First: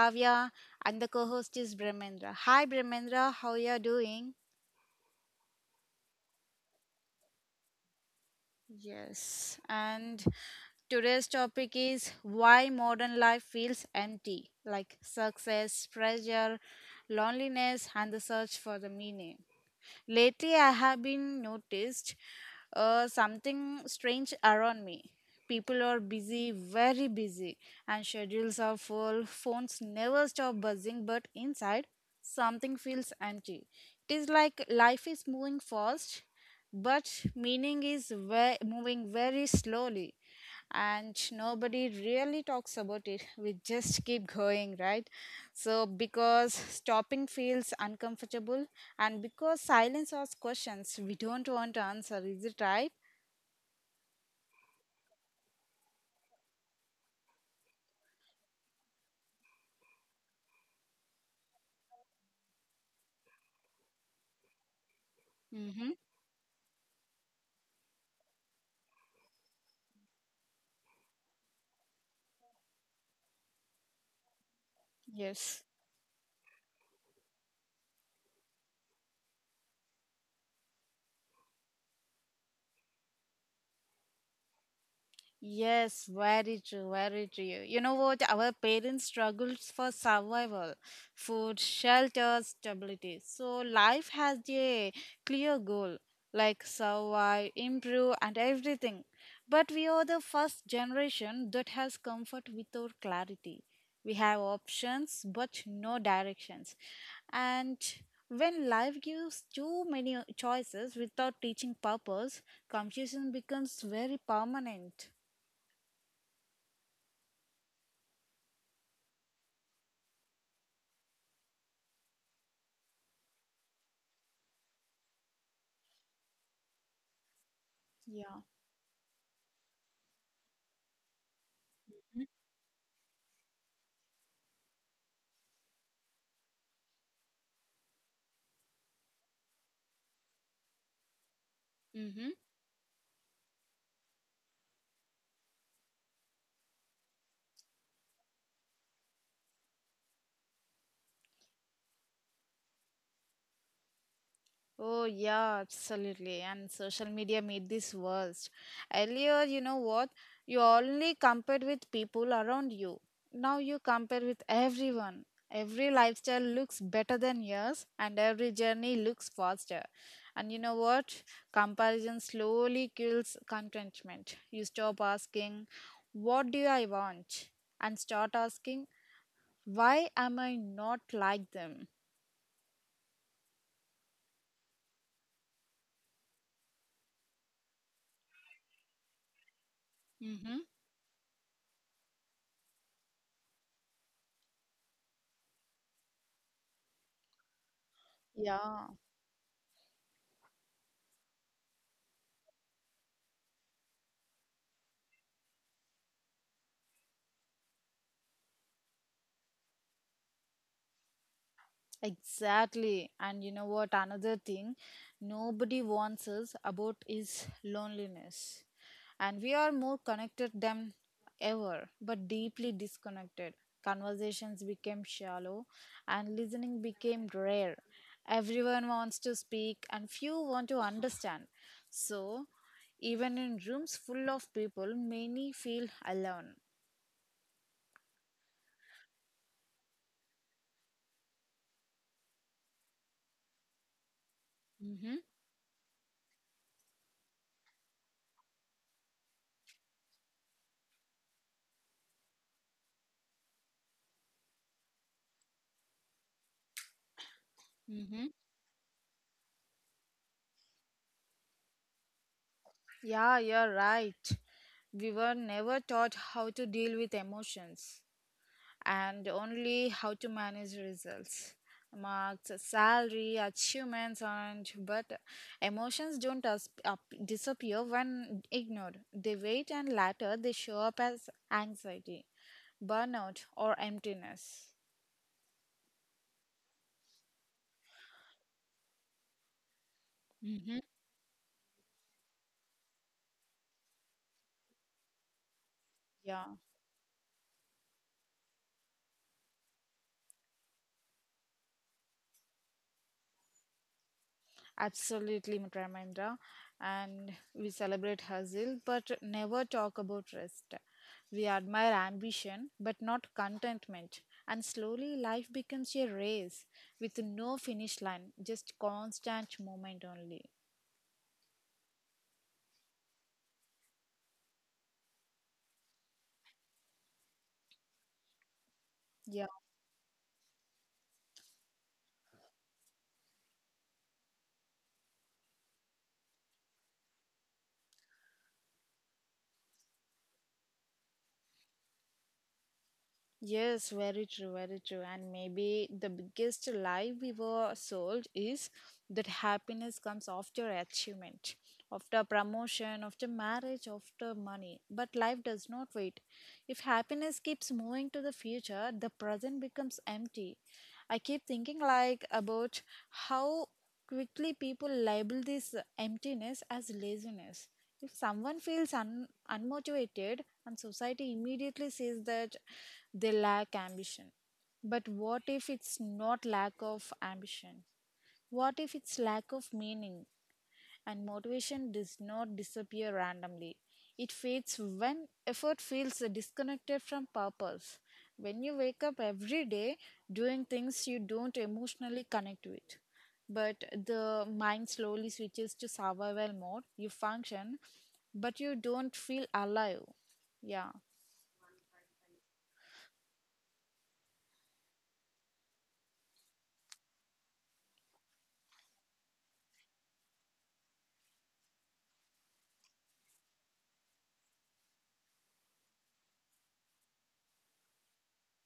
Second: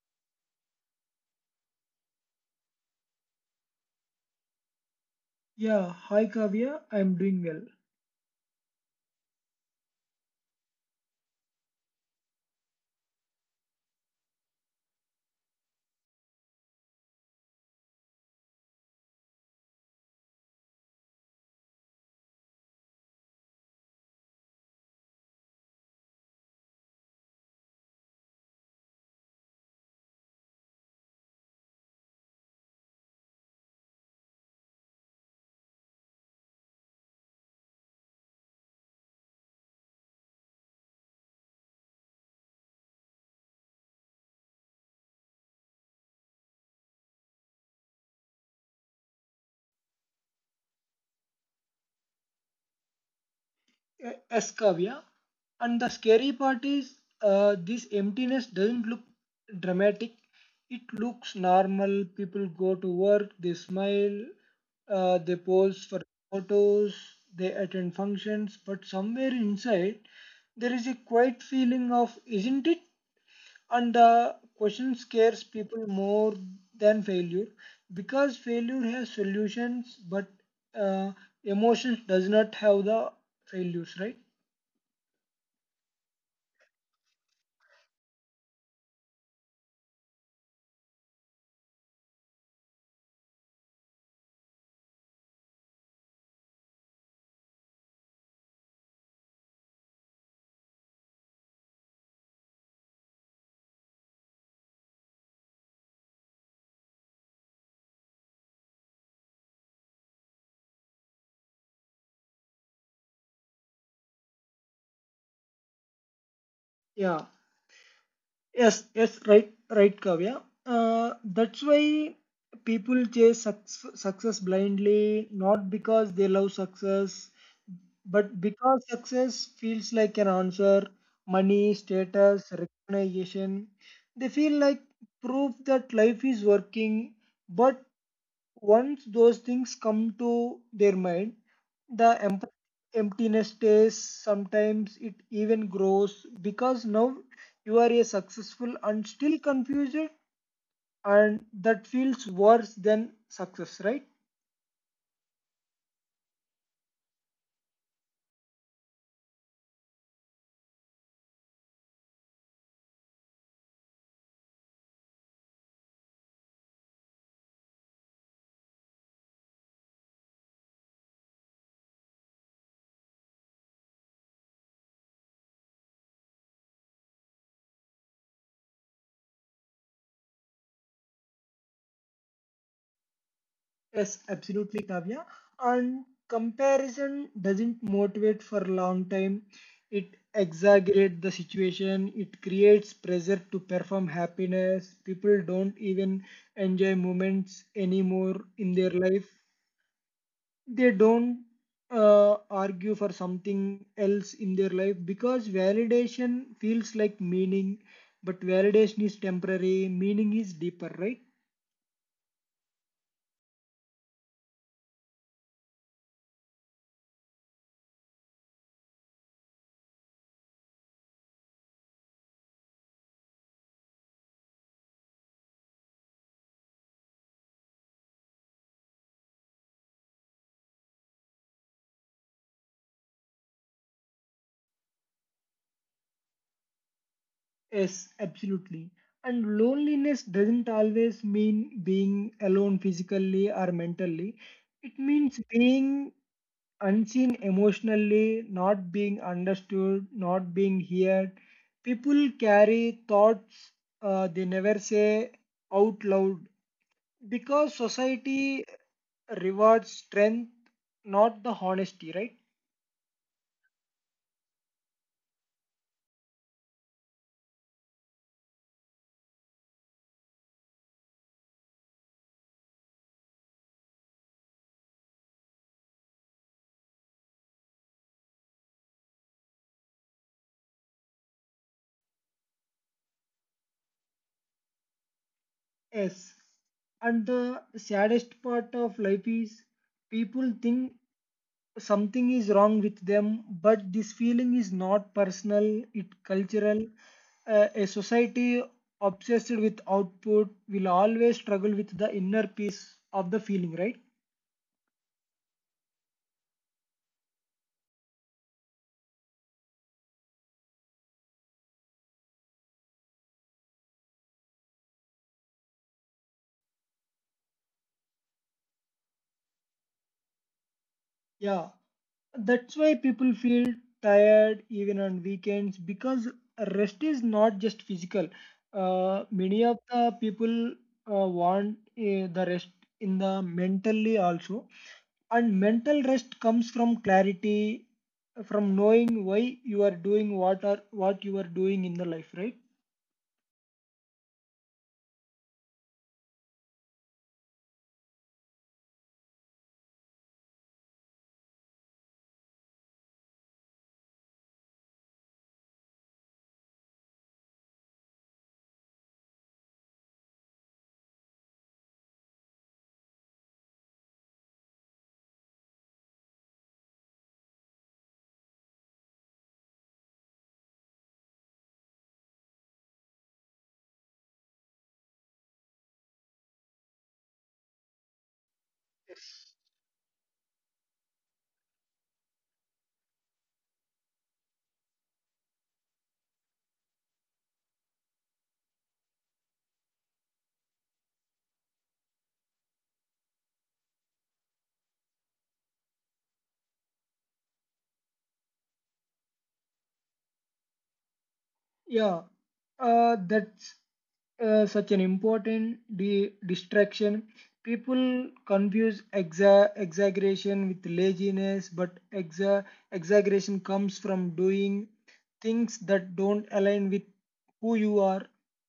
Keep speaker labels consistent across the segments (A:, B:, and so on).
A: Kavya, and the co host is Brahmendra. Hi, Brahmendra. How you are doing?
B: Yeah, hi Kavya, I'm doing well.
A: Yes. And today's topic is why modern life feels empty like success, pressure, loneliness, and the search for the meaning. Lately, I have been noticed something strange around me. People are busy, very busy, and schedules are full. Phones never stop buzzing, but inside, something feels empty. It is like life is moving fast, but meaning is moving very slowly and nobody really talks about it. We just keep going, right? So, because stopping feels uncomfortable, and because silence asks questions we don't want to answer. Is it right?
B: Yes, Kavya. And the scary part is this emptiness doesn't look dramatic. It looks normal. People go to work, they smile, they pose
A: Mm-hmm.
B: for photos, they attend functions, but somewhere inside there is a quiet feeling of, isn't it? And the question scares
A: Yes.
B: people more than failure because failure has solutions, but uh, emotions does not have the failures, right?
A: Yes, very true, very true. You know what? Our parents struggled for survival, food, shelter, stability. So life has a clear goal, like survive, improve, and everything. But we are the first generation that has comfort without clarity. We have options, but no directions. And when life gives too many choices without teaching purpose, confusion becomes very permanent.
B: Yeah. Yes. Yes. Right. Right, Kavya. That's why people chase success blindly, not because they love success, but
A: Yeah.
B: because success feels like an answer, money, status, recognition, they feel like proof that life is working. But once those things come to their mind, the
A: Mm-hmm.
B: emptiness stays. Sometimes it even grows because now you are a successful and still confused, and that feels worse than success, right?
A: Oh, yeah, absolutely. And social media made this worse. Earlier, you know what? You only compared with people around you. Now you compare with everyone. Every lifestyle looks better than yours, and every journey looks faster. And you know what? Comparison slowly kills contentment. You stop asking, what do I want? And start asking, why am I not like them?
B: Yes, absolutely, Kavya. And comparison doesn't motivate for a long time. It
A: Mm-hmm.
B: exaggerates the situation. It creates pressure to perform happiness. People don't even enjoy moments anymore in
A: Yeah.
B: their life. They don't argue for something else in their life because validation feels like meaning, but validation is temporary. Meaning is deeper, right?
A: Exactly. And you know what? Another thing nobody warns us about is loneliness. And we are more connected than ever, but deeply disconnected. Conversations became shallow and listening became rare. Everyone wants to speak and few want to understand. So, even in rooms full of people, many feel alone.
B: Yes, absolutely. And loneliness doesn't always mean being alone physically or mentally. It
A: Mm-hmm.
B: means being unseen emotionally, not being understood, not being heard. People carry thoughts they never say out loud because
A: Mm-hmm.
B: society rewards strength, not the honesty, right?
A: Yeah, you're right. We were never taught how to deal with emotions and only how to manage results. Marks, salary, achievements, and but emotions don't disappear when ignored. They wait, and later they show up as anxiety, burnout, or emptiness.
B: Yes. And the saddest part of life is people
A: Hmm.
B: think something is wrong with them, but this feeling is not personal, it
A: Yeah.
B: cultural. A society obsessed with output will always struggle with the inner peace of the feeling, right?
A: Absolutely, Ramendra. And we celebrate hustle, but never talk about rest. We admire ambition, but not contentment. And slowly, life becomes a race with no finish line, just constant movement only.
B: Yeah, that's why people feel tired even on weekends because rest is not just physical.
A: Yeah.
B: Many of the people want the rest in the mentally also. And mental rest comes from clarity, from knowing why you are doing what you are doing in the life, right?
A: Yes, very true, very true. And maybe the biggest lie we were sold is that happiness comes after achievement, after promotion, after marriage, after money. But life does not wait. If happiness keeps moving to the future, the present becomes empty. I keep thinking like about how quickly people label this emptiness as laziness. If someone feels unmotivated and society immediately says that they lack ambition. But what if it's not lack of ambition? What if it's
B: Yes.
A: lack of meaning? And motivation does not disappear randomly. It fades when effort feels disconnected from purpose. When you wake up every day doing things you don't emotionally connect with. But the mind slowly switches to survival mode. You function, but you don't feel alive. Yeah.
B: Yeah, that's such an important distraction. People confuse exaggeration with laziness, but exaggeration comes from doing things that don't align with who you are.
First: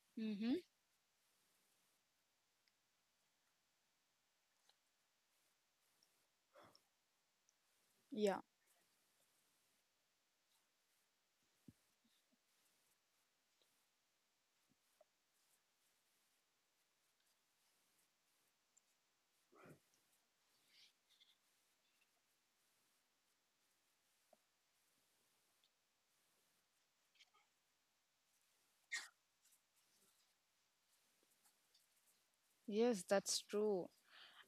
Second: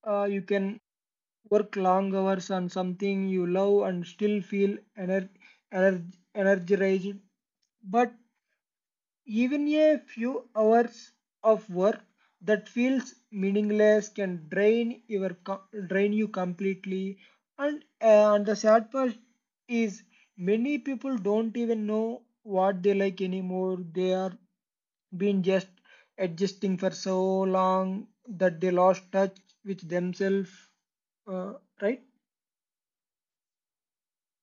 B: You
A: Mm-hmm.
B: can work long hours on something you love and still feel energized. But
A: Yeah.
B: even a few hours of work that feels meaningless can drain you completely. And the sad part is many people don't even know what they like anymore. They are been just adjusting for so long that they lost touch with themselves. Uh, right?
A: Yes, that's true.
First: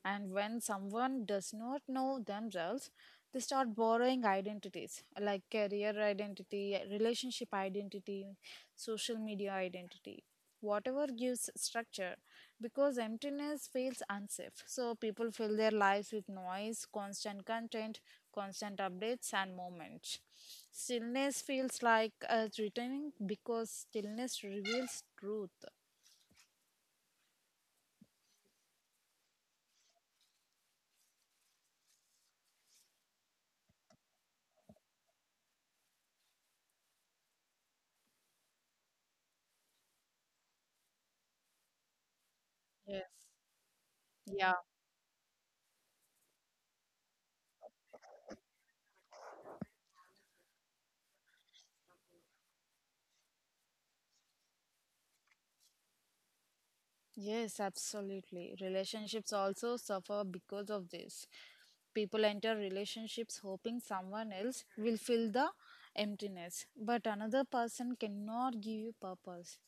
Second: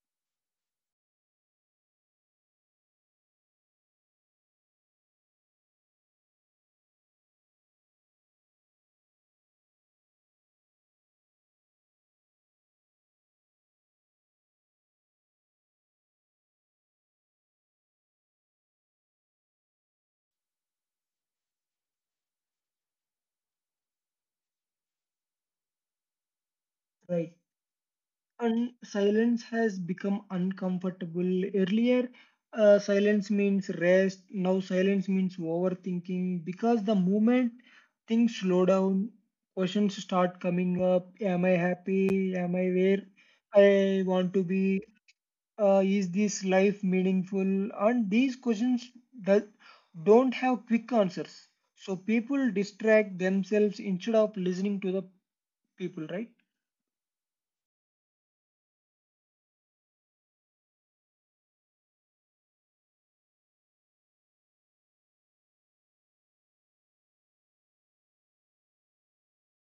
A: And when someone does not know themselves, they start borrowing identities like career identity, relationship identity, social media identity, whatever gives structure because emptiness feels unsafe. So people fill their lives with noise, constant content, constant updates, and moments. Stillness feels like a returning because stillness reveals truth.
B: Right. And silence has become uncomfortable. Earlier, silence means rest. Now, silence means overthinking because the moment things slow down, questions start coming up. Am I happy? Am I where
A: Yes.
B: I want to
A: Yeah.
B: be? Is this life meaningful? And these questions does, don't have quick answers. So people distract themselves instead of listening to the people, right?
A: Yes, absolutely. Relationships also suffer because of this. People enter relationships hoping someone else will fill the emptiness, but another person cannot give you purpose.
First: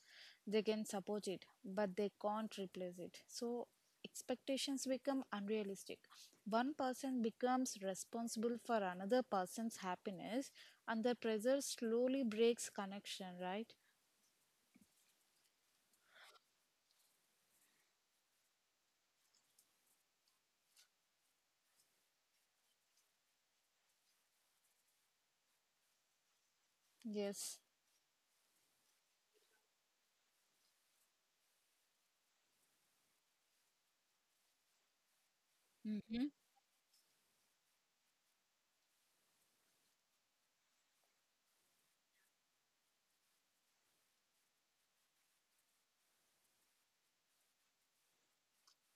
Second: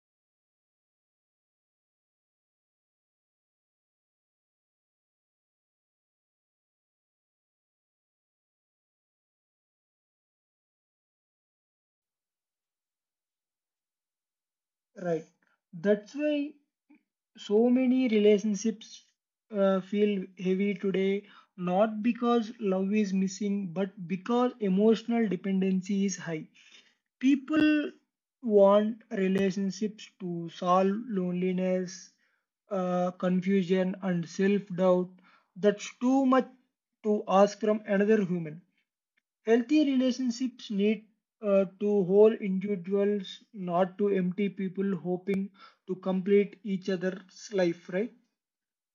A: They can support it, but they can't replace it. So expectations become unrealistic. One person becomes responsible for another person's happiness, and the pressure slowly breaks connection, right?
B: Right. That's why so many relationships feel heavy today, not because love is missing, but because emotional dependency is high.
A: Yes.
B: People want relationships to solve loneliness, confusion and self-doubt. That's too
A: Mm-hmm.
B: much to ask from another human. Healthy relationships need to hold individuals, not to empty people hoping to complete each other's life, right?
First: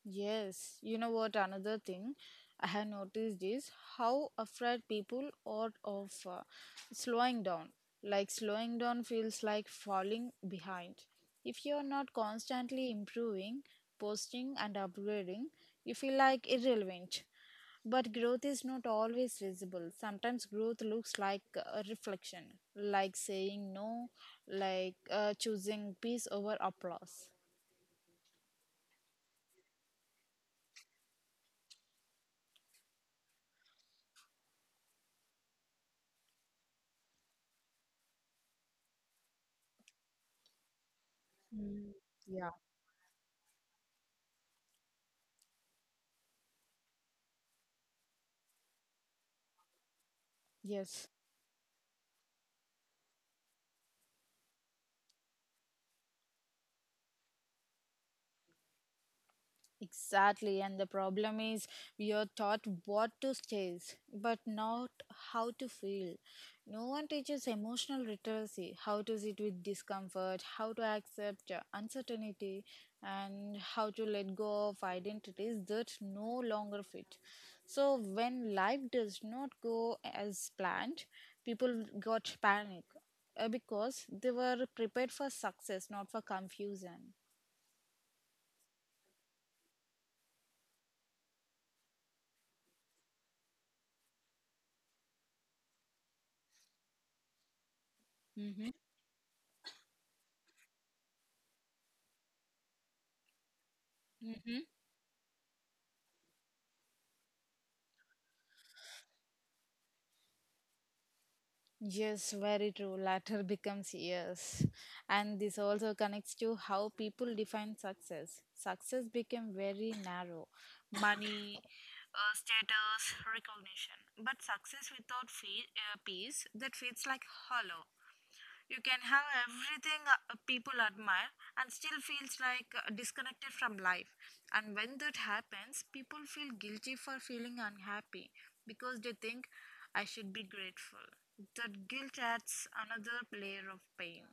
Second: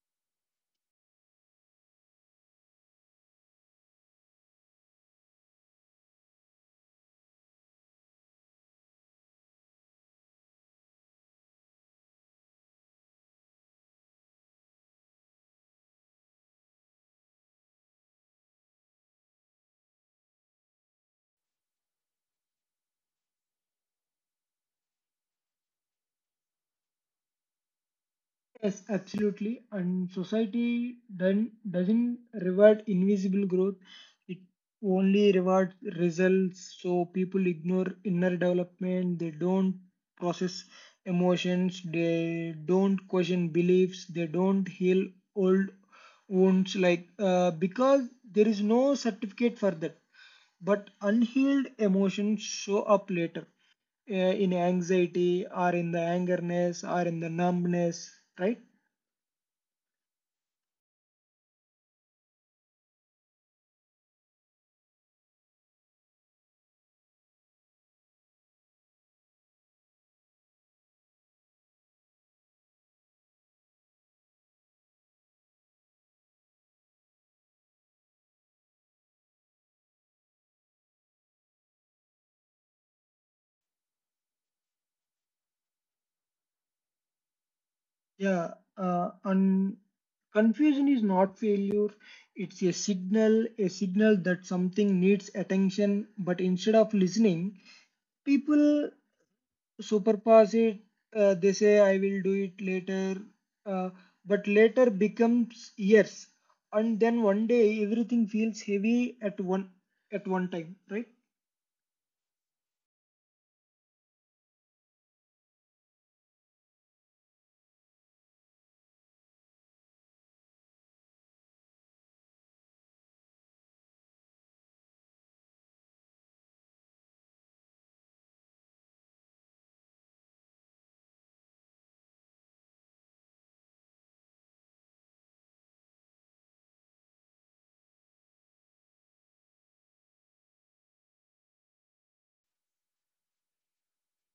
A: Yes, you know what? Another thing I have noticed is how afraid people are of slowing down. Like, slowing down feels like falling behind. If you're not constantly improving, posting, and upgrading, you feel like irrelevant. But growth is not always visible. Sometimes growth looks like a reflection, like saying no, like choosing peace over applause.
B: Yes, absolutely. And society doesn't reward invisible growth, it only rewards results. So people ignore inner development, they don't process emotions,
A: Yeah.
B: they don't question beliefs, they don't heal old wounds, like, because there is no certificate for that. But
A: Yes.
B: unhealed emotions show up later uh, in anxiety or in the angerness or in the numbness, right?
A: Exactly, and the problem is we are taught what to chase, but not how to feel. No one teaches emotional literacy, how to sit with discomfort, how to accept uncertainty, and how to let go of identities that no longer fit. So, when life does not go as planned, people got panic because they were prepared for success, not for confusion.
B: Yeah, and confusion is not failure. It's a signal that something needs attention, but instead of listening,
A: Mm-hmm.
B: people superpass it. They say, I will do it later. Uh, but later becomes years. And then one day, everything feels heavy at one time, right?
A: Yes, very true. Latter becomes yes. And this also connects to how people define success. Success became very narrow money, status, recognition. But success without peace, that feels like hollow. You can have everything people admire and still feels like disconnected from life. And when that happens, people feel guilty for feeling unhappy because they think I should be grateful. That guilt adds another layer of pain.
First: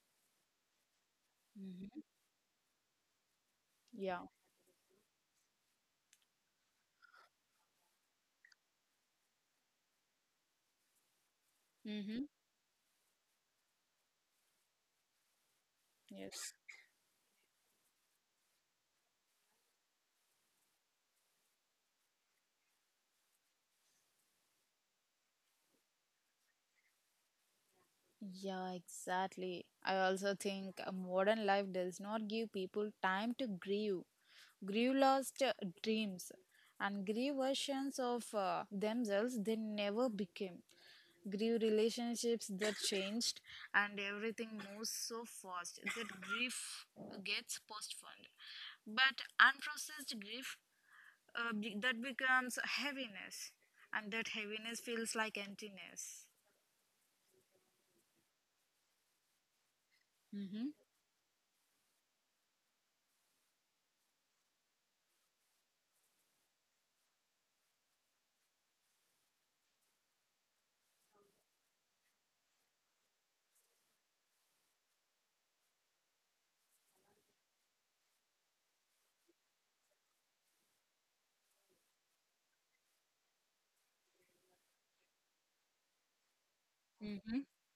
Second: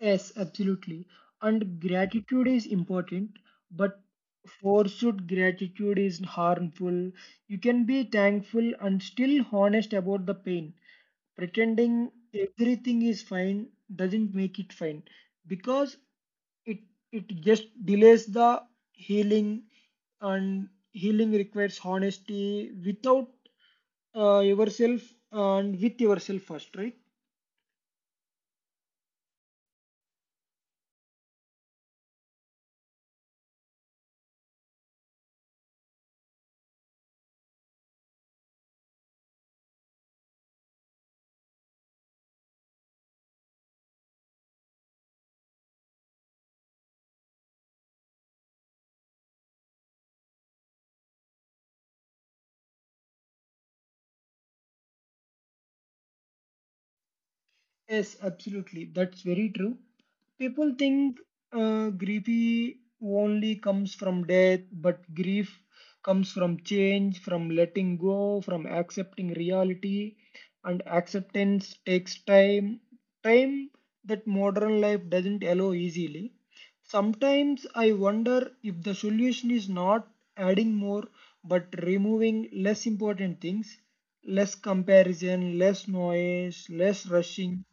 B: Yes, absolutely. And
A: Mm-hmm.
B: gratitude is important, but
A: Yeah.
B: forced gratitude is harmful. You can be thankful and still honest about the pain. Pretending
A: Mm-hmm.
B: everything is fine doesn't make it fine, because
A: Yes.
B: it it just delays the healing, and healing requires honesty without, yourself, and with yourself first, right?
A: Yeah, exactly. I also think a modern life does not give people time to grieve, grieve lost dreams, and grieve versions of themselves they never became, grieve relationships that changed, and everything moves so fast that grief gets postponed. But unprocessed grief that becomes heaviness, and that heaviness feels like emptiness.
B: Yes, absolutely. That's very true.
A: Mm-hmm.
B: People think grief only comes from death, but grief comes from change, from letting go, from accepting reality, and acceptance takes time. Time that modern life doesn't allow easily. Sometimes I wonder if the solution is not adding more, but removing less important things, less comparison, less noise, less rushing,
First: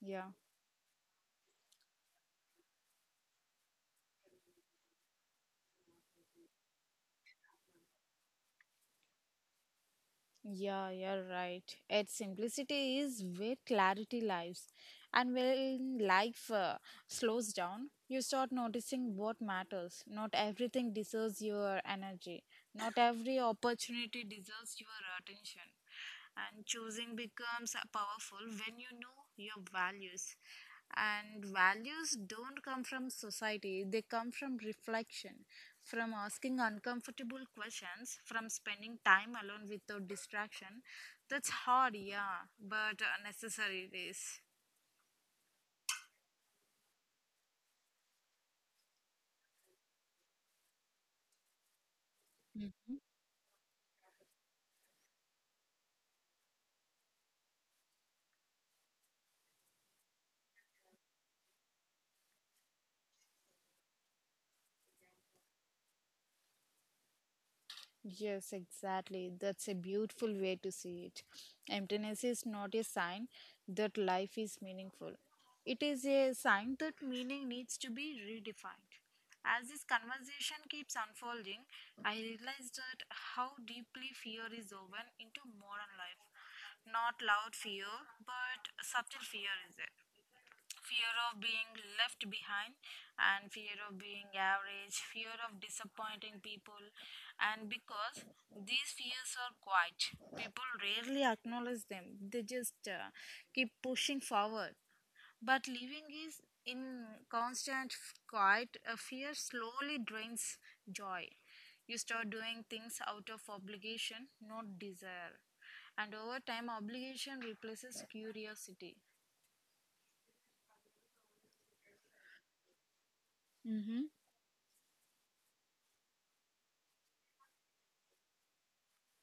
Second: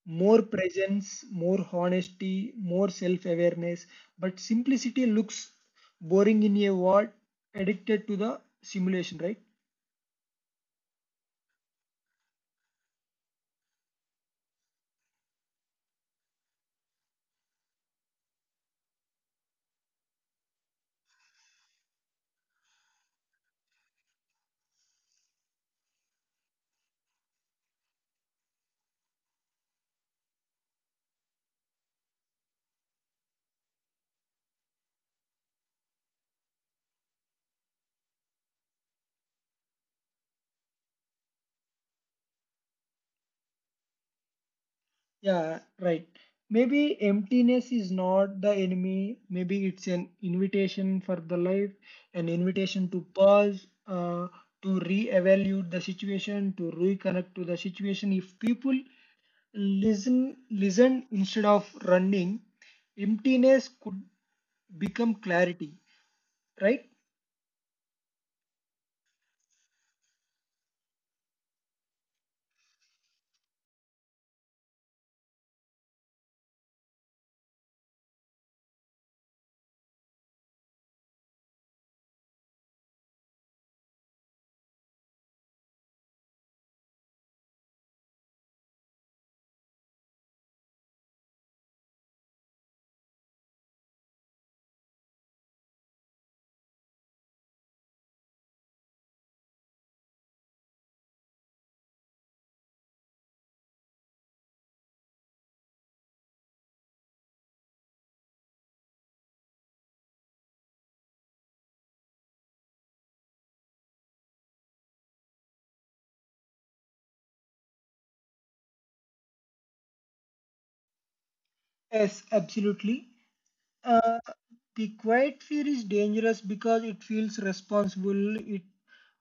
A: Yeah,
B: more presence, more honesty, more self awareness. But simplicity looks boring in a world addicted to the simulation, right?
A: yeah, you're right. Its simplicity is where clarity lies. And when life slows down, you start noticing what matters. Not everything deserves your energy, not every opportunity deserves your attention. And choosing becomes powerful when you know your values. And values don't come from society, they come from reflection, from asking uncomfortable questions, from spending time alone without distraction. That's hard, yeah, but necessary it is.
B: Yeah, right. Maybe emptiness is not the enemy. Maybe it's an invitation for the life, an invitation to pause, to re-evaluate the situation, to reconnect to the situation. If people listen instead of running, emptiness could become clarity, right?
A: Yes, exactly. That's a beautiful way to see it. Emptiness is not a sign that life is meaningful. It is a sign that meaning needs to be redefined. As this conversation keeps unfolding, I realize that how deeply fear is woven into modern life. Not loud fear, but subtle fear is there, fear of being left behind, and fear of being average, fear of disappointing people. And because these fears are quiet, people rarely acknowledge them. They just keep pushing forward. But living is in constant quiet a fear slowly drains joy. You start doing things out of obligation, not desire, and over time obligation replaces curiosity.
B: Yes, absolutely.
A: Mm-hmm.
B: Uh, the quiet fear is dangerous because it feels responsible. It,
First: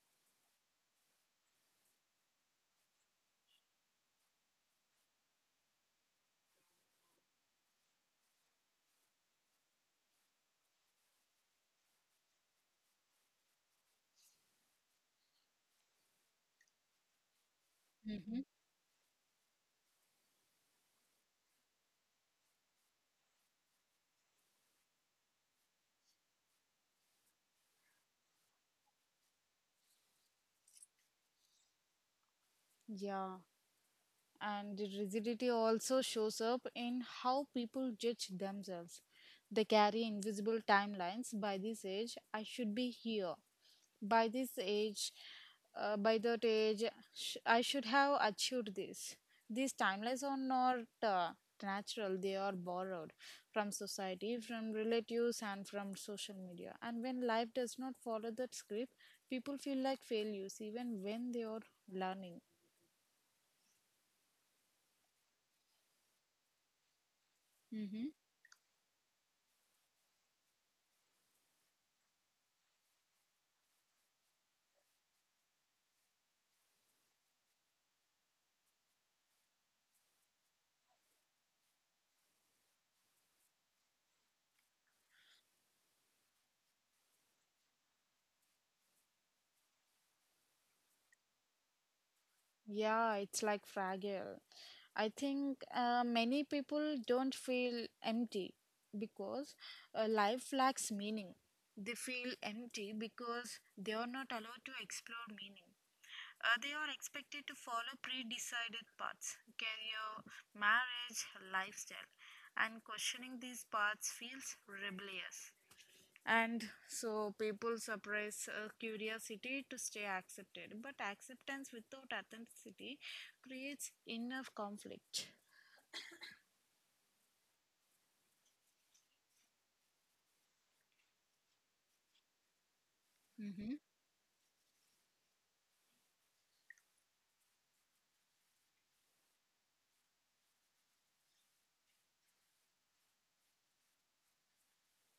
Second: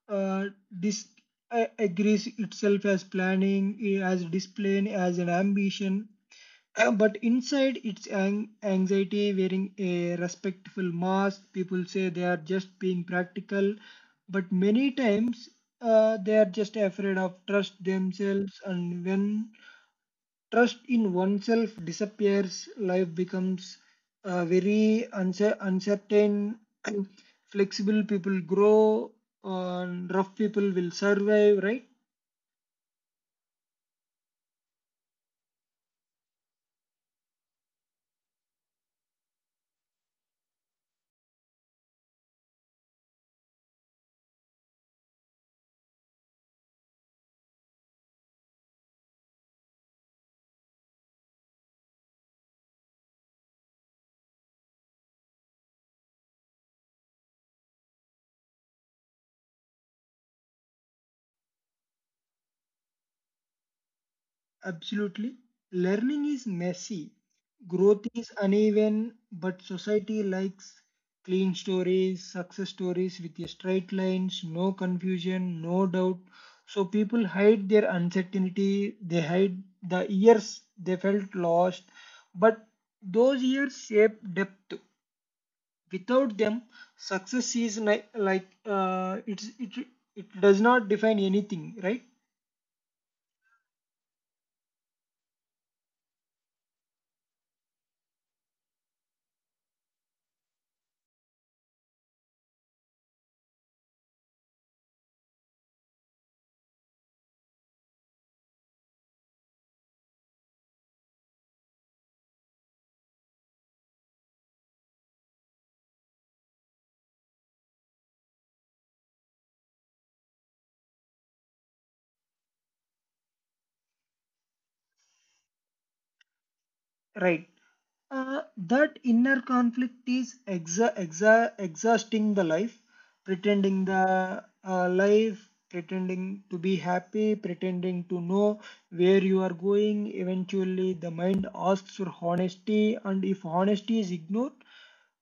B: uh, dis- agrees itself as planning, as discipline, as an ambition. But inside, it's an anxiety wearing a respectful mask. People say they are just being practical, but many times they are just afraid of trust themselves. And when trust in oneself disappears, life becomes very uncertain. Flexible people grow, rough people will survive, right?
A: Yeah, and the rigidity also shows up in how people judge themselves. They carry invisible timelines. By this age, I should be here. By this age, by that age, I should have achieved this. These timelines are not natural, they are borrowed from society, from relatives, and from social media. And when life does not follow that script, people feel like failures even when they are learning.
B: Absolutely. Learning is messy, growth is uneven, but society likes clean stories, success stories with straight lines, no confusion, no doubt. So people hide their uncertainty, they hide the years they felt lost, but those years shape depth. Without them, success is like, it does not define anything, right?
A: Yeah, it's like fragile. I think many people don't feel empty because life lacks meaning. They feel empty because they are not allowed to explore meaning. They are expected to follow pre decided paths career, marriage, lifestyle, and questioning these paths feels rebellious. And so people suppress curiosity to stay accepted, but acceptance without authenticity creates enough conflict.
B: Right. That inner conflict is exhausting
A: Mm-hmm.
B: the life, pretending to be happy, pretending to know where you are going. Eventually, the mind asks for honesty, and if honesty is ignored,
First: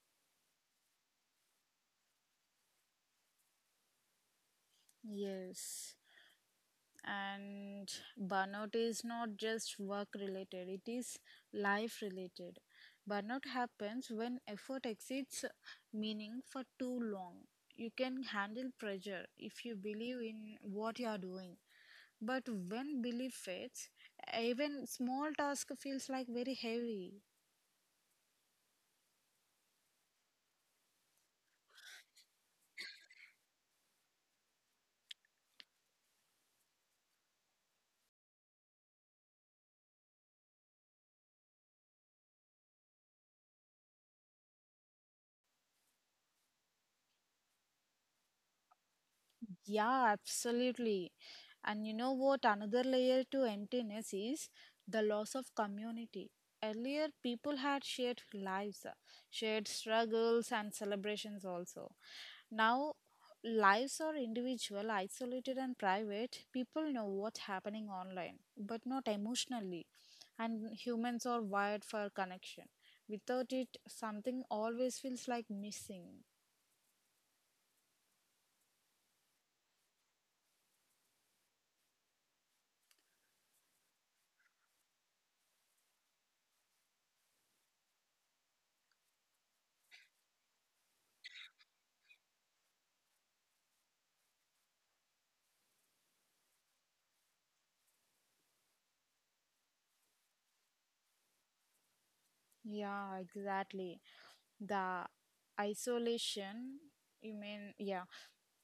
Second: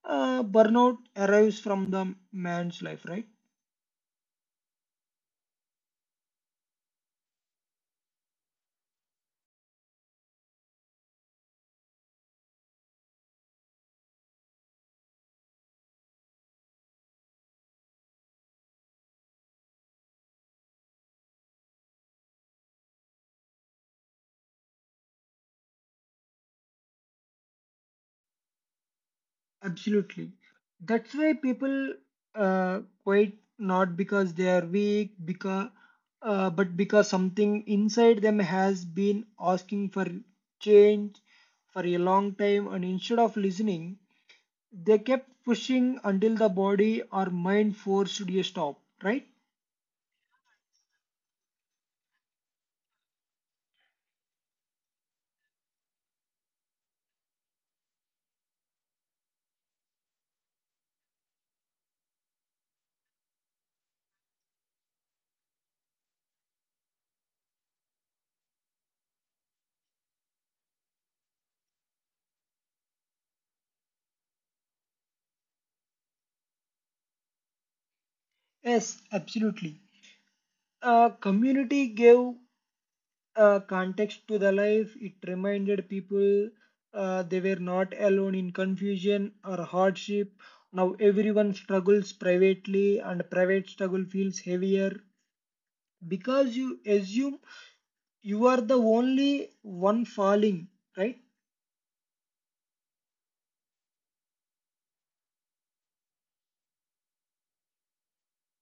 B: burnout arrives from the man's life, right?
A: Yes. And burnout is not just work related, it is life related. Burnout happens when effort exceeds meaning for too long. You can handle pressure if you believe in what you are doing. But when belief fades, even small task feels like very heavy.
B: Absolutely. That's why people quit, not because they are weak, because but because something inside them has been asking for change for a long time, and instead of listening, they kept pushing until the body or mind forced to a stop, right?
A: Yeah, absolutely. And you know what? Another layer to emptiness is the loss of community. Earlier, people had shared lives, shared struggles, and celebrations also. Now, lives are individual, isolated, and private. People know what's happening online, but not emotionally. And humans are wired for connection. Without it, something always feels like missing.
B: Yes, absolutely. Community gave context to the life. It reminded people they were not alone in confusion or hardship. Now everyone struggles privately, and private struggle feels heavier because you assume you are the only one falling, right?
A: Yeah, exactly. The isolation, you mean, yeah,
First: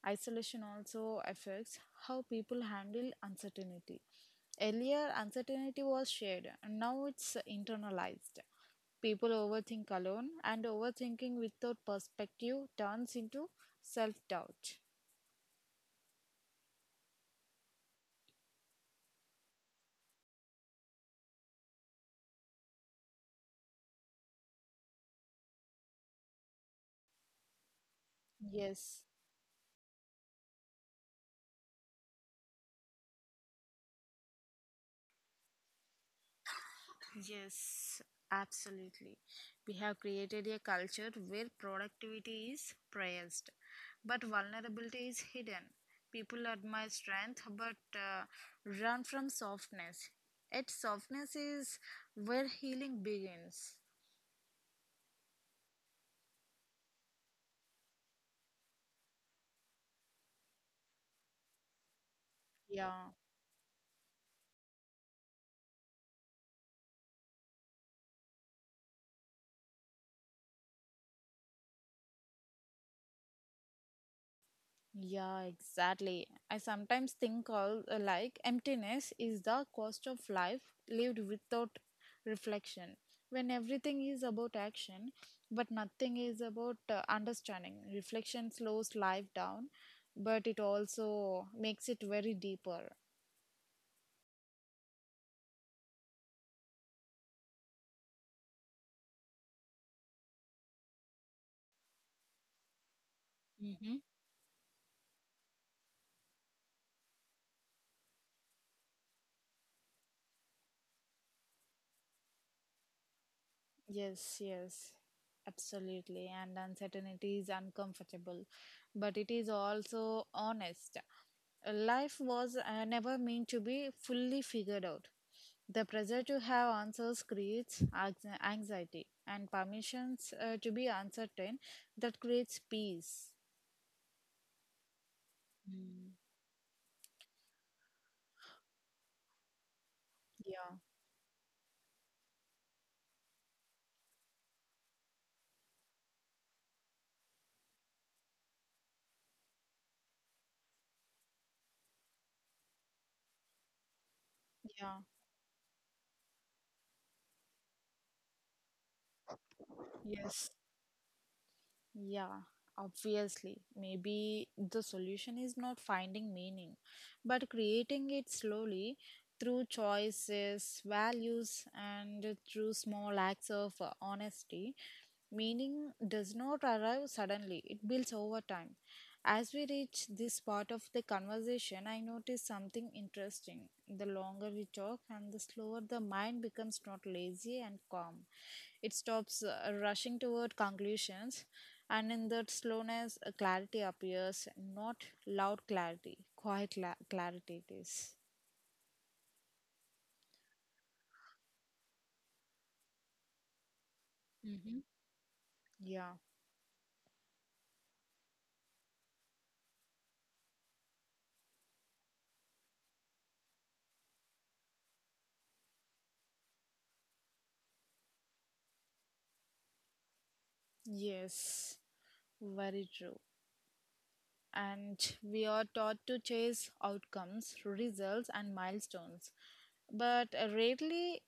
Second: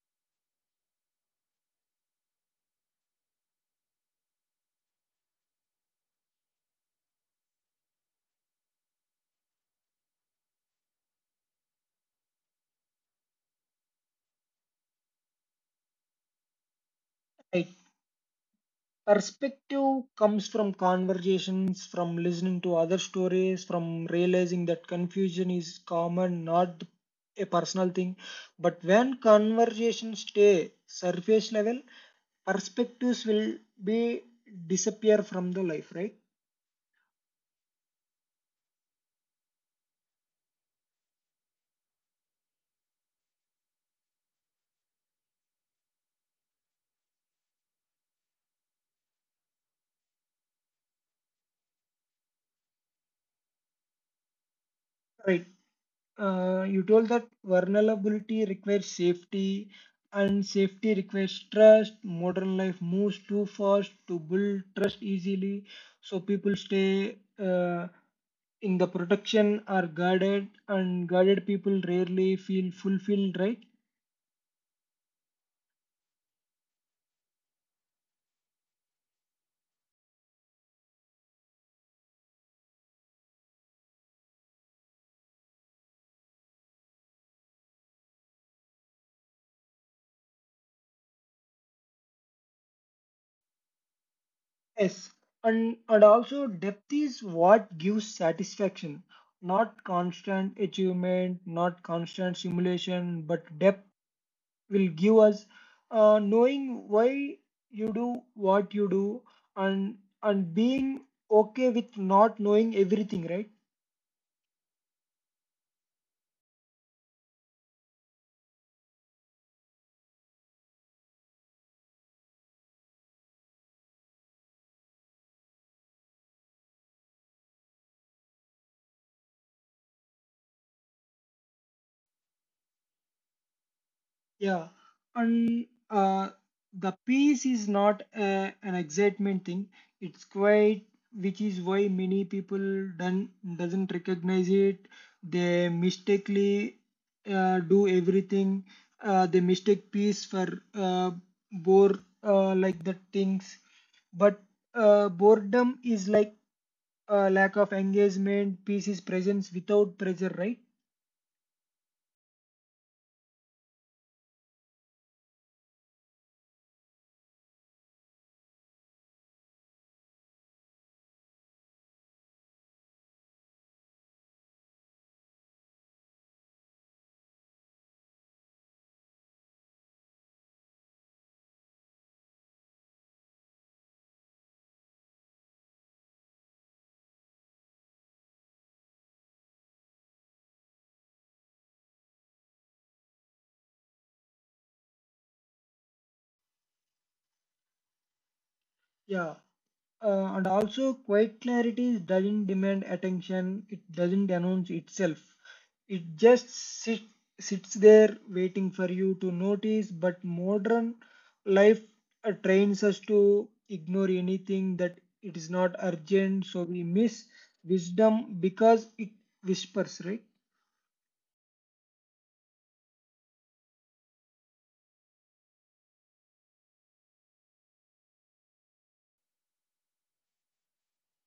A: isolation also affects how people handle uncertainty. Earlier, uncertainty was shared, and now it's internalized. People overthink alone, and overthinking without perspective turns into self doubt.
B: Right. Perspective comes from conversations, from listening to other stories, from realizing that confusion is common, not a personal thing. But
A: Yes.
B: when conversations stay surface level, perspectives will be disappear from the life, right?
A: Yes, absolutely. We have created a culture where productivity is praised, but vulnerability is hidden. People admire strength but run from softness. Yet, softness is where healing begins.
B: Right. You told that vulnerability requires safety, and safety requires trust. Modern life
A: Yeah.
B: moves too fast to build trust easily, so people stay Uh, in the protection, are guarded, and guarded people rarely feel fulfilled, right?
A: Yeah, exactly. I sometimes think all like emptiness is the cost of life lived without reflection. When everything is about action, but nothing is about understanding. Reflection slows life down, but it also makes it very deeper.
B: Yes, and also, depth is what gives satisfaction, not constant achievement, not constant simulation, but depth
A: Mhm.
B: will give us, knowing why you do what you do, and and being okay with not knowing everything, right?
A: Yes, yes, absolutely. And uncertainty is uncomfortable, but it is also honest. Life was never meant to be fully figured out. The pressure to have answers creates anxiety, and permissions to be uncertain that creates peace.
B: Yeah, and
A: Mm.
B: the peace is not an excitement thing. It's
A: Yeah,
B: quite, which is why many people done doesn't recognize it. They mistakenly do everything. They mistake peace for uh, bore like the things. But
A: yeah,
B: boredom is like lack of engagement. Peace is presence without pressure,
A: yes,
B: right?
A: yeah, obviously. Maybe the solution is not finding meaning, but creating it slowly through choices, values, and through small acts of honesty. Meaning does not arrive suddenly, it builds over time. As we reach this part of the conversation, I noticed something interesting. The longer we talk and the slower the mind becomes not lazy and calm. It stops rushing toward conclusions and in that slowness, a clarity appears, not loud clarity, quiet clarity it is.
B: Yeah. And also, quiet clarity doesn't demand attention, it doesn't announce
A: Hmm.
B: itself.
A: Yeah,
B: It just sits there waiting for you to notice. But modern life trains us to ignore anything that it is not urgent, so we miss wisdom because it whispers, right?
A: yes, very true. And we are taught to chase outcomes, results, and milestones. But rarely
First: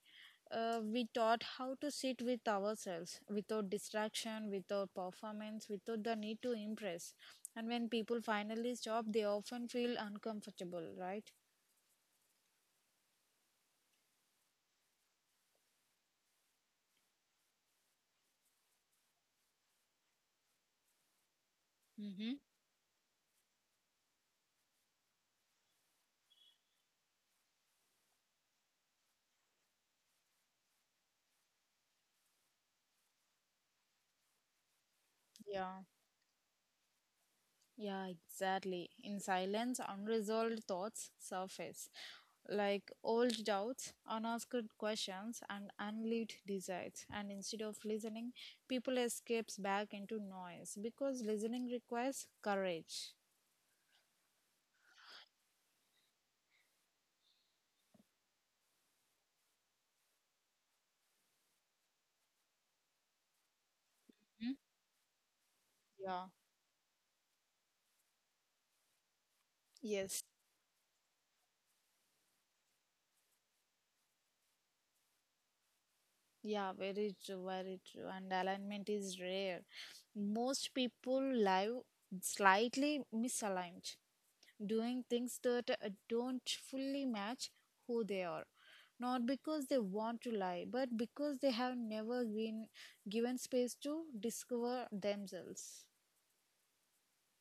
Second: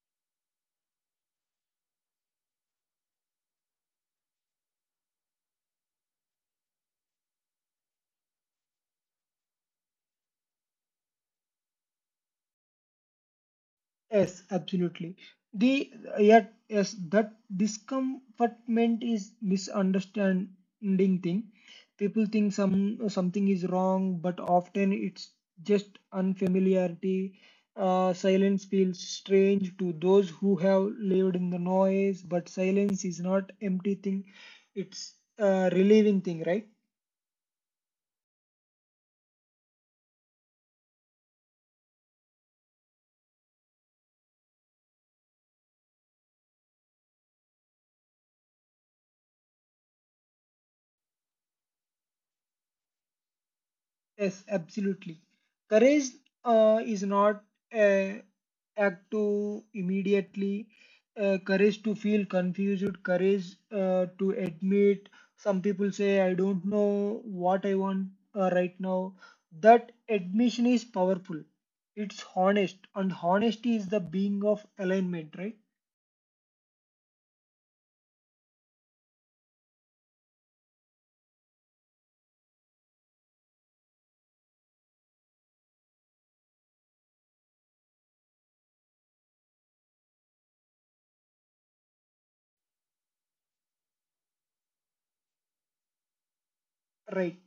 A: we taught how to sit with ourselves without distraction, without performance, without the need to impress. And when people finally stop, they often feel uncomfortable, right?
B: Yes, absolutely. The yet yes, that discomfortment is misunderstanding thing. People
A: hmm
B: think something is wrong, but often it's just unfamiliarity. Silence feels strange to those who have lived in the noise, but silence is not empty thing. It's a
A: Yeah.
B: relieving thing, right?
A: Yeah, exactly. In silence, unresolved thoughts surface, like old doubts, unasked questions, and unlived desires. And instead of listening, people escapes back into noise because listening requires courage.
B: Yes, absolutely. Courage is not a act to immediately, courage to feel confused, courage to
A: Hmm?
B: admit. Some people say,
A: Yeah.
B: I don't know what I want right now. That
A: Yes.
B: admission is powerful. It's honest, and honesty is the being of alignment, right?
A: Yeah, very true, very true. And alignment is rare. Most people live slightly misaligned, doing things that don't fully match who they are. Not because they want to lie, but because they have never been given space to discover themselves.
B: Right.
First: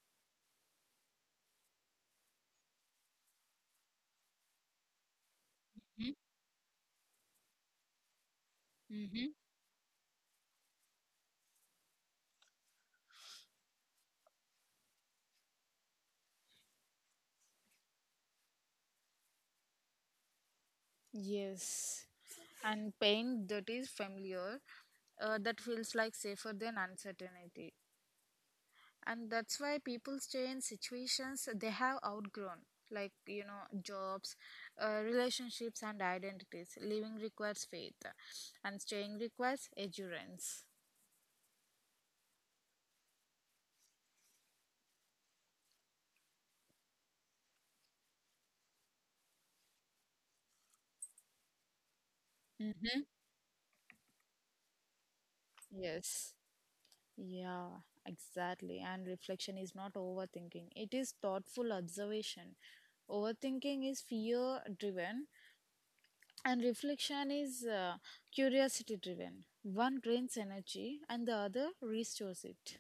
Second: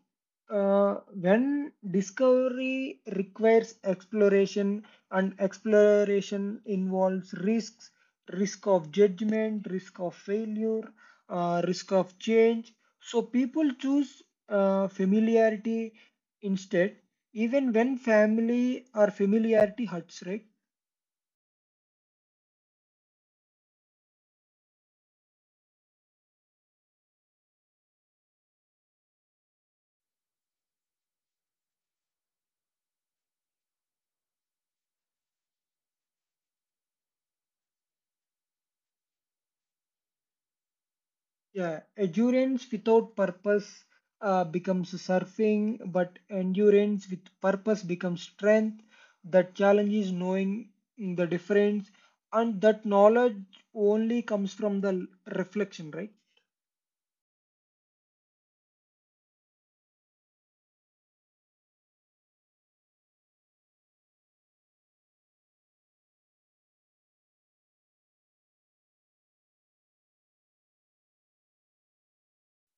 B: When discovery requires exploration, and exploration involves risk of
A: Mm-hmm.
B: judgment, risk of failure, risk of change. So people choose familiarity instead, even when family or familiarity hurts, right?
A: Yes, and pain that is familiar, that feels like safer than uncertainty. And that's why people stay in situations they have outgrown, like you know jobs, relationships and identities. Living requires faith and staying requires endurance.
B: Yeah, endurance without purpose becomes surfing, but endurance with purpose becomes strength. The challenge is knowing the difference, and that
A: Mm-hmm.
B: knowledge only comes from the reflection, right?
A: Yes. Yeah, exactly. And reflection is not overthinking, it is thoughtful observation. Overthinking is fear driven, and reflection is curiosity driven. One drains energy, and the other restores it.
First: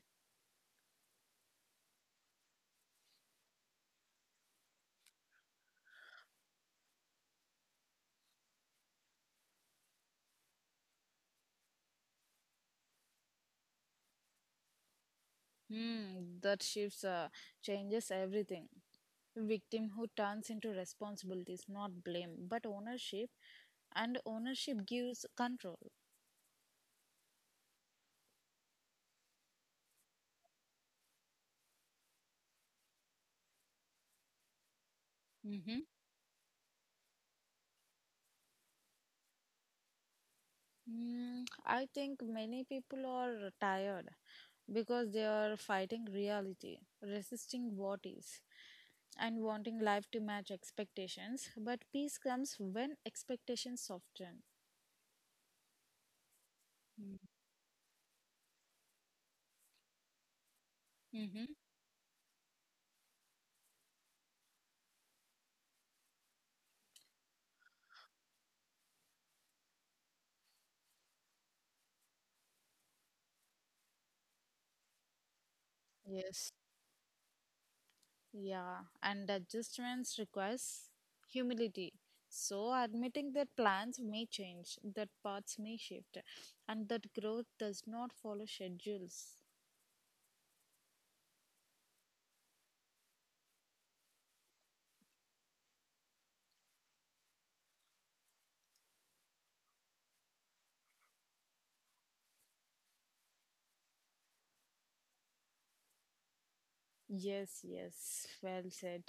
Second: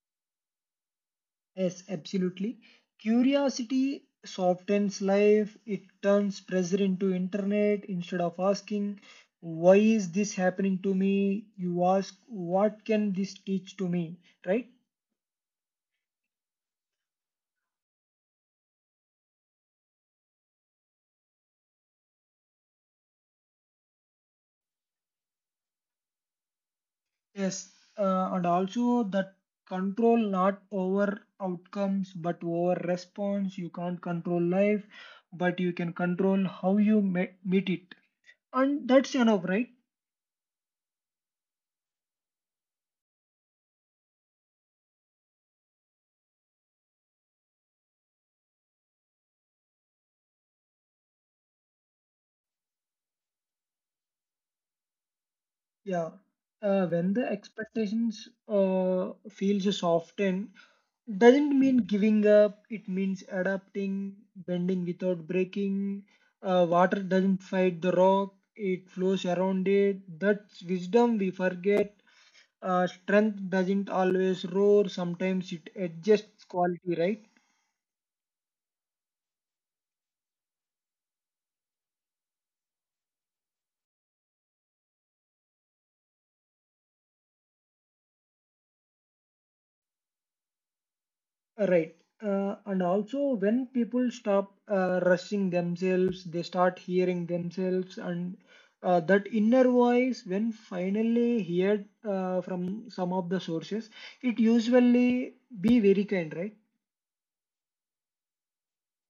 B: Yes, absolutely. Curiosity softens life, it turns pressure into internet. Instead of asking, why is this happening to me? You ask, what can this teach to me, right?
A: Hmm, that shifts changes everything. Victim who turns into responsibilities, not blame, but ownership, and ownership gives control.
B: Yes, and also that control not over outcomes, but over response. You can't control life, but you
A: Mm-hmm.
B: can control how you meet it. And that's enough, right?
A: Mm, I think many people are tired because they are fighting reality, resisting what is, and wanting life to match expectations. But peace comes when expectations soften.
B: Yeah. When the expectations feels softened,
A: Mm-hmm.
B: doesn't mean giving up. It means adapting, bending without breaking. Water doesn't fight the rock; it flows around it. That's wisdom we forget. Strength doesn't always roar, sometimes it adjusts
A: Yes.
B: quality, right?
A: Yeah, and adjustments requires humility. So, admitting that plans may change, that paths may shift, and that growth does not follow schedules.
B: Right. And also, when people stop rushing themselves, they start hearing themselves, and that inner voice, when finally heard from some of the sources, it usually be very kind, right
A: Yes, yes, well said.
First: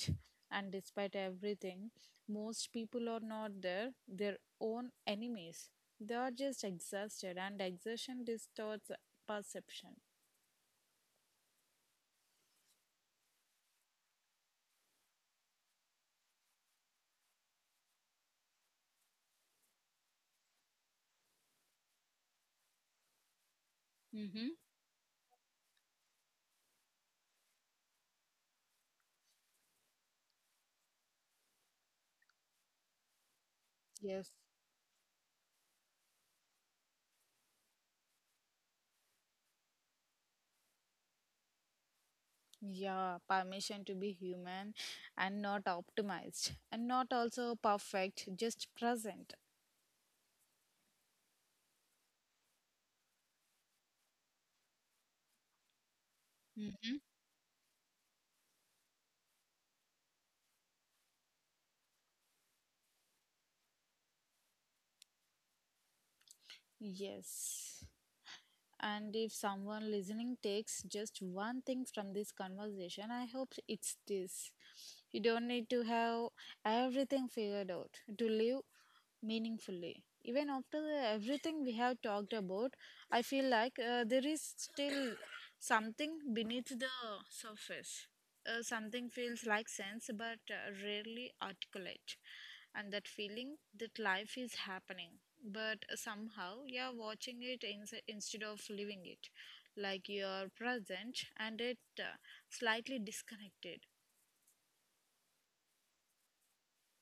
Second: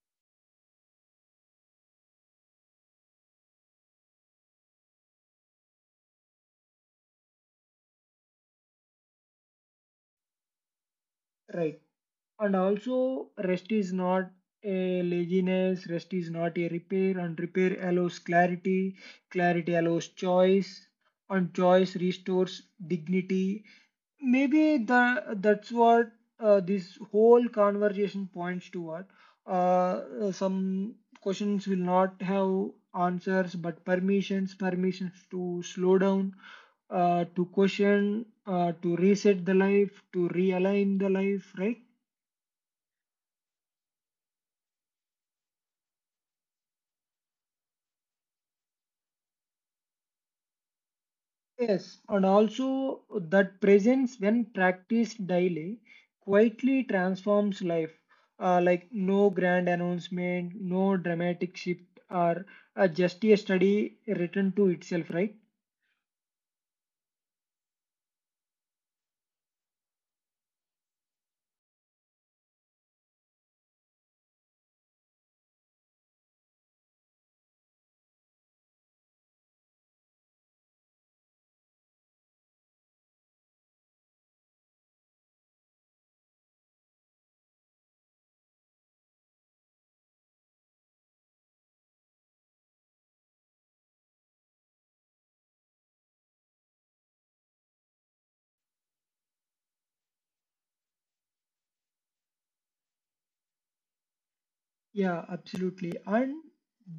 A: And despite everything, most people are not their own enemies. They are just exhausted, and exhaustion distorts perception.
B: right And also, rest is not a laziness, rest is not a repair, and repair allows clarity, clarity allows choice, and choice restores dignity.
A: Mm-hmm.
B: Maybe that's what this whole conversation points toward. Some questions will not have answers, but
A: Yes.
B: permissions, permissions to slow down, to question, to reset the life, to realign the life, right?
A: Yeah, permission to be human and not optimized and not also perfect, just present.
B: Yes, and also that presence, when practiced daily, quietly
A: Mhm.
B: transforms life. Like no grand announcement, no dramatic shift, or just a study written to itself, right?
A: Yes. And if someone listening takes just one thing from this conversation, I hope it's this. You don't need to have everything figured out to live meaningfully. Even after everything we have talked about, I feel like there is still something beneath the surface. Something feels like sense but rarely articulate, and that feeling that life is happening but somehow you're watching it instead of living it, like you're present and it slightly disconnected.
B: Yeah, absolutely. And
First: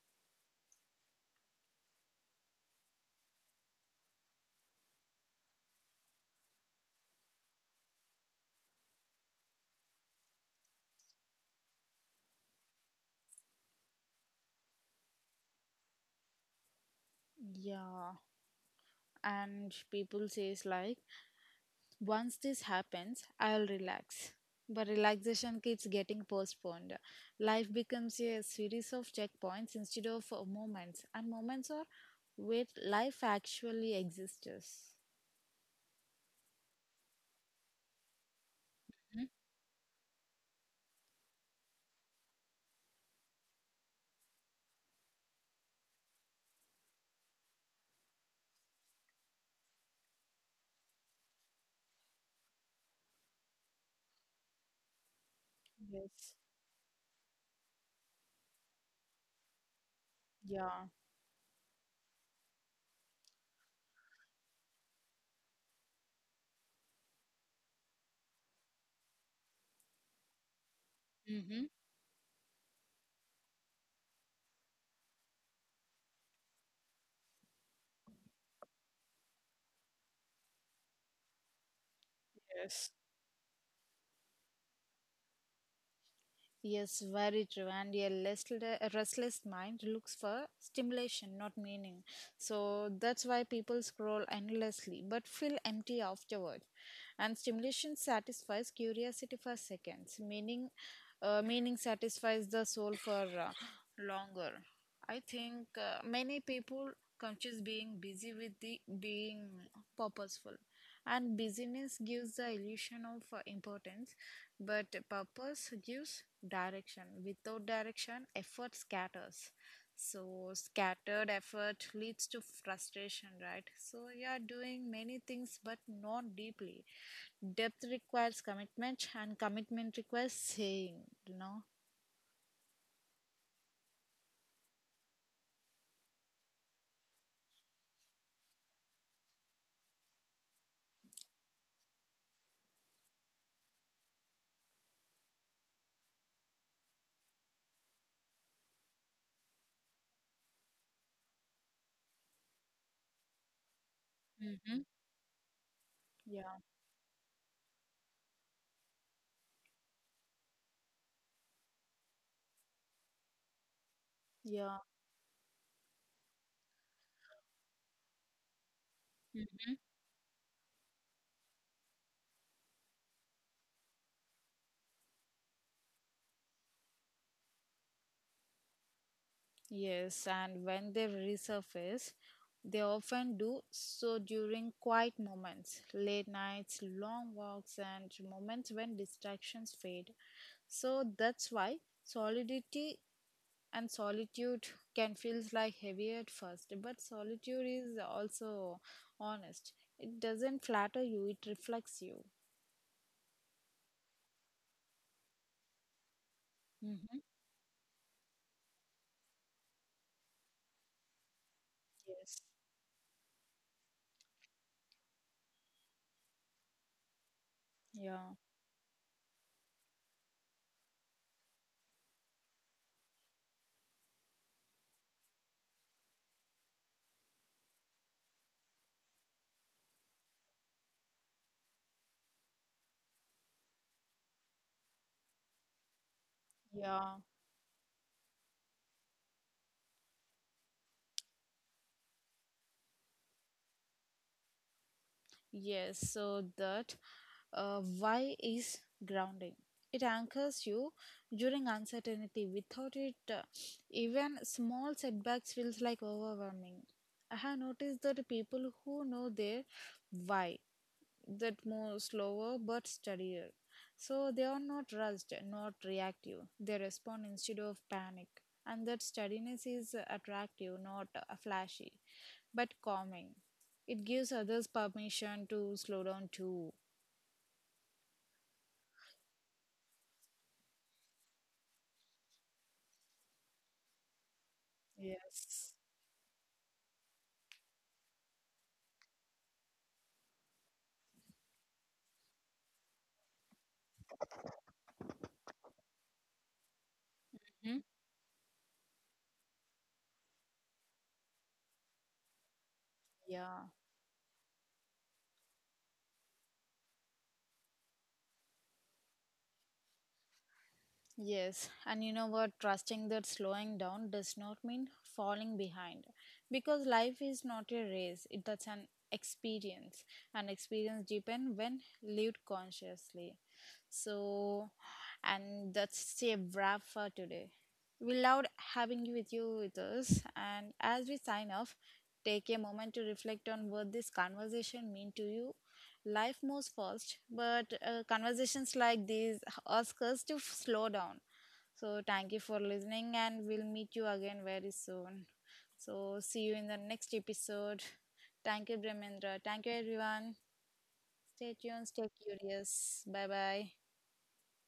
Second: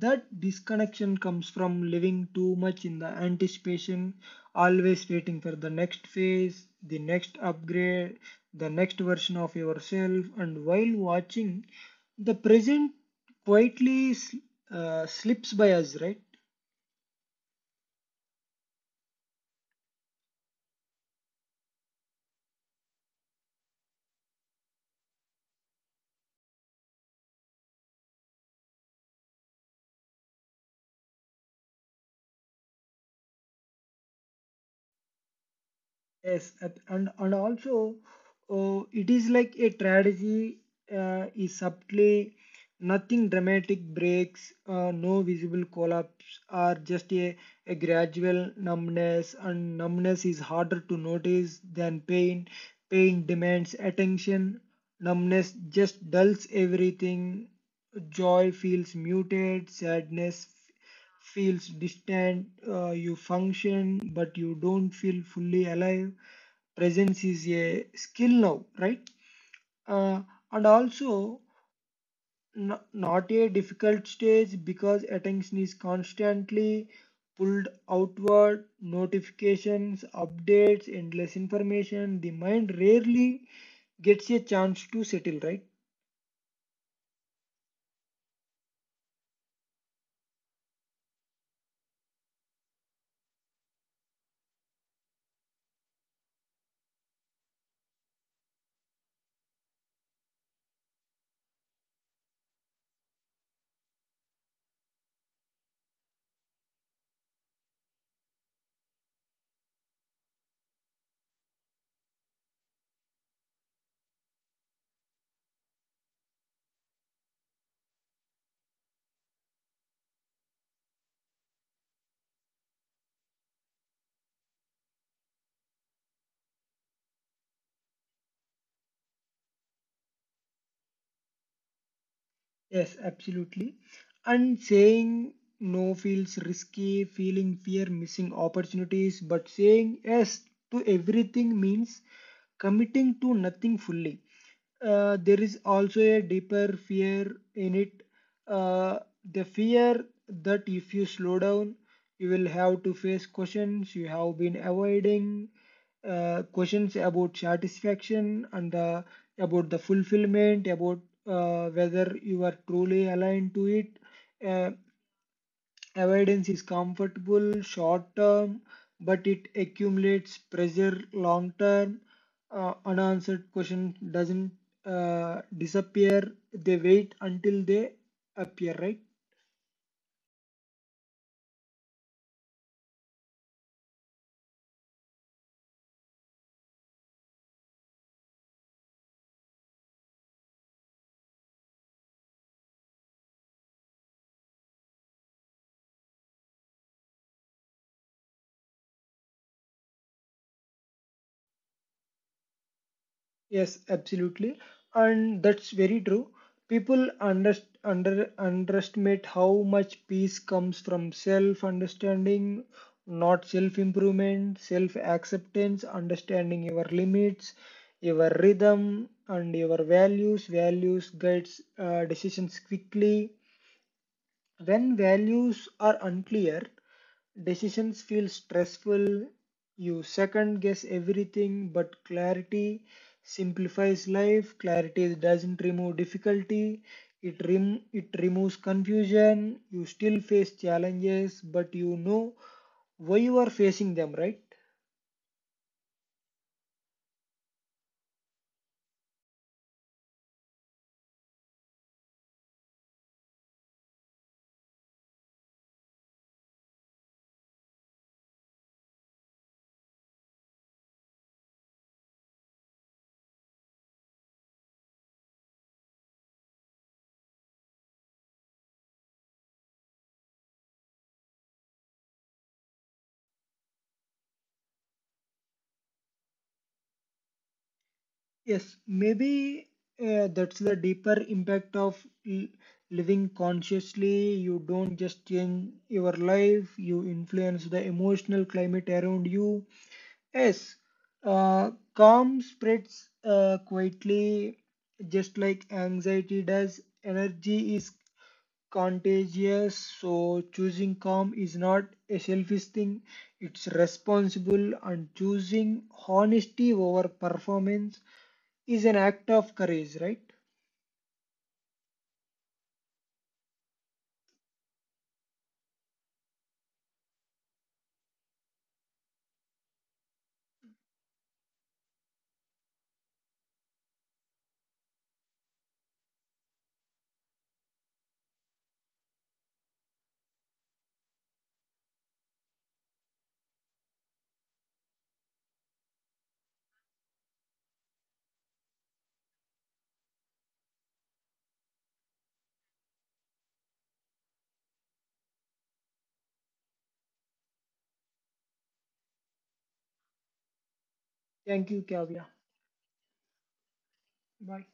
B: that disconnection comes from living too much in the anticipation, always waiting for the next phase, the next upgrade, the next version of yourself. And while watching, the present quietly slips by us, right?
A: Yeah, and people says like once this happens, I'll relax. But relaxation keeps getting postponed. Life becomes a series of checkpoints instead of moments, and moments are where life actually exists.
B: Yes, and also, it
A: Mhm.
B: is like a tragedy is subtly. Nothing dramatic breaks, no visible collapse, or just a gradual numbness, and numbness is harder to notice than pain. Pain demands attention, numbness just
A: Yes.
B: dulls everything. Joy feels muted, sadness
A: Yeah.
B: feels distant. You function, but you don't feel fully alive. Presence is a skill now, right? Uh, and also,
A: Mm-hmm.
B: not a difficult stage because attention is constantly pulled outward, notifications, updates, endless information. The mind
A: Yes.
B: rarely gets a chance to settle, right?
A: Yes, very true. And a restless mind looks for stimulation, not meaning. So that's why people scroll endlessly but feel empty afterward. And stimulation satisfies curiosity for seconds. Meaning satisfies the soul for longer. I think many people confuse being busy with the being purposeful, and busyness gives the illusion of importance. But purpose gives direction. Without direction, effort scatters. So, scattered effort leads to frustration, right? So, you are doing many things but not deeply. Depth requires commitment, and commitment requires saying, you know?
B: Yes, absolutely. And saying no feels risky, feeling fear, missing opportunities, but saying yes to everything means committing to nothing fully. There is also a deeper fear in it. Uh, the fear that if you slow down, you will have to face questions you have been
A: Mm-hmm.
B: avoiding,
A: Yeah,
B: questions about satisfaction and about the fulfillment, about whether you are truly aligned to it. Uh,
A: yeah.
B: Avoidance is comfortable short term, but it accumulates pressure long term. Unanswered question doesn't disappear. They wait until they appear, right?
A: Yes, and when they resurface, they often do so during quiet moments, late nights, long walks, and moments when distractions fade. So that's why solidity and solitude can feel like heavy at first, but solitude is also honest. It doesn't flatter you, it reflects you.
B: Yes, absolutely. And that's very true. People
A: Mm-hmm.
B: underestimate how much peace comes from self
A: Yes.
B: understanding, not self improvement, self acceptance, understanding your limits, your
A: Yeah.
B: rhythm, and your values. Values guides decisions quickly. When values are unclear, decisions feel stressful, you second guess everything, but clarity simplifies life. Clarity doesn't remove difficulty,
A: Yeah.
B: it removes confusion. You still face challenges, but you know why you are facing them, right?
A: Yes, so that why is grounding? It anchors you during uncertainty. Without it, even small setbacks feels like overwhelming. I have noticed that people who know their why that more slower but steadier. So they are not rushed, not reactive. They respond instead of panic. And that steadiness is attractive, not flashy, but calming. It gives others permission to slow down too.
B: Yes, maybe that's the deeper impact of l- living consciously. You don't just change
A: Yes.
B: your life, you influence the emotional climate around you. Yes, calm spreads quietly, just like anxiety does. Energy
A: Mhm.
B: is contagious, so choosing calm is not a selfish thing,
A: Yeah.
B: it's responsible, and choosing honesty over performance is an act of courage, right?
A: Yes, and you know what? Trusting that slowing down does not mean falling behind, because life is not a race, it, that's an experience, and experience deepen when lived consciously. So, and that's a wrap for today. We loved having you with us, and as we sign off, take a moment to reflect on what this conversation mean to you. Life moves fast, but conversations like these Oscars to slow down. So, thank you for listening, and we'll meet you again very soon. So, see you in the next episode. Thank you, Bremendra. Thank you, everyone. Stay
B: Thank you,
A: tuned, stay
B: Kavya.
A: curious. Bye bye.
B: Bye.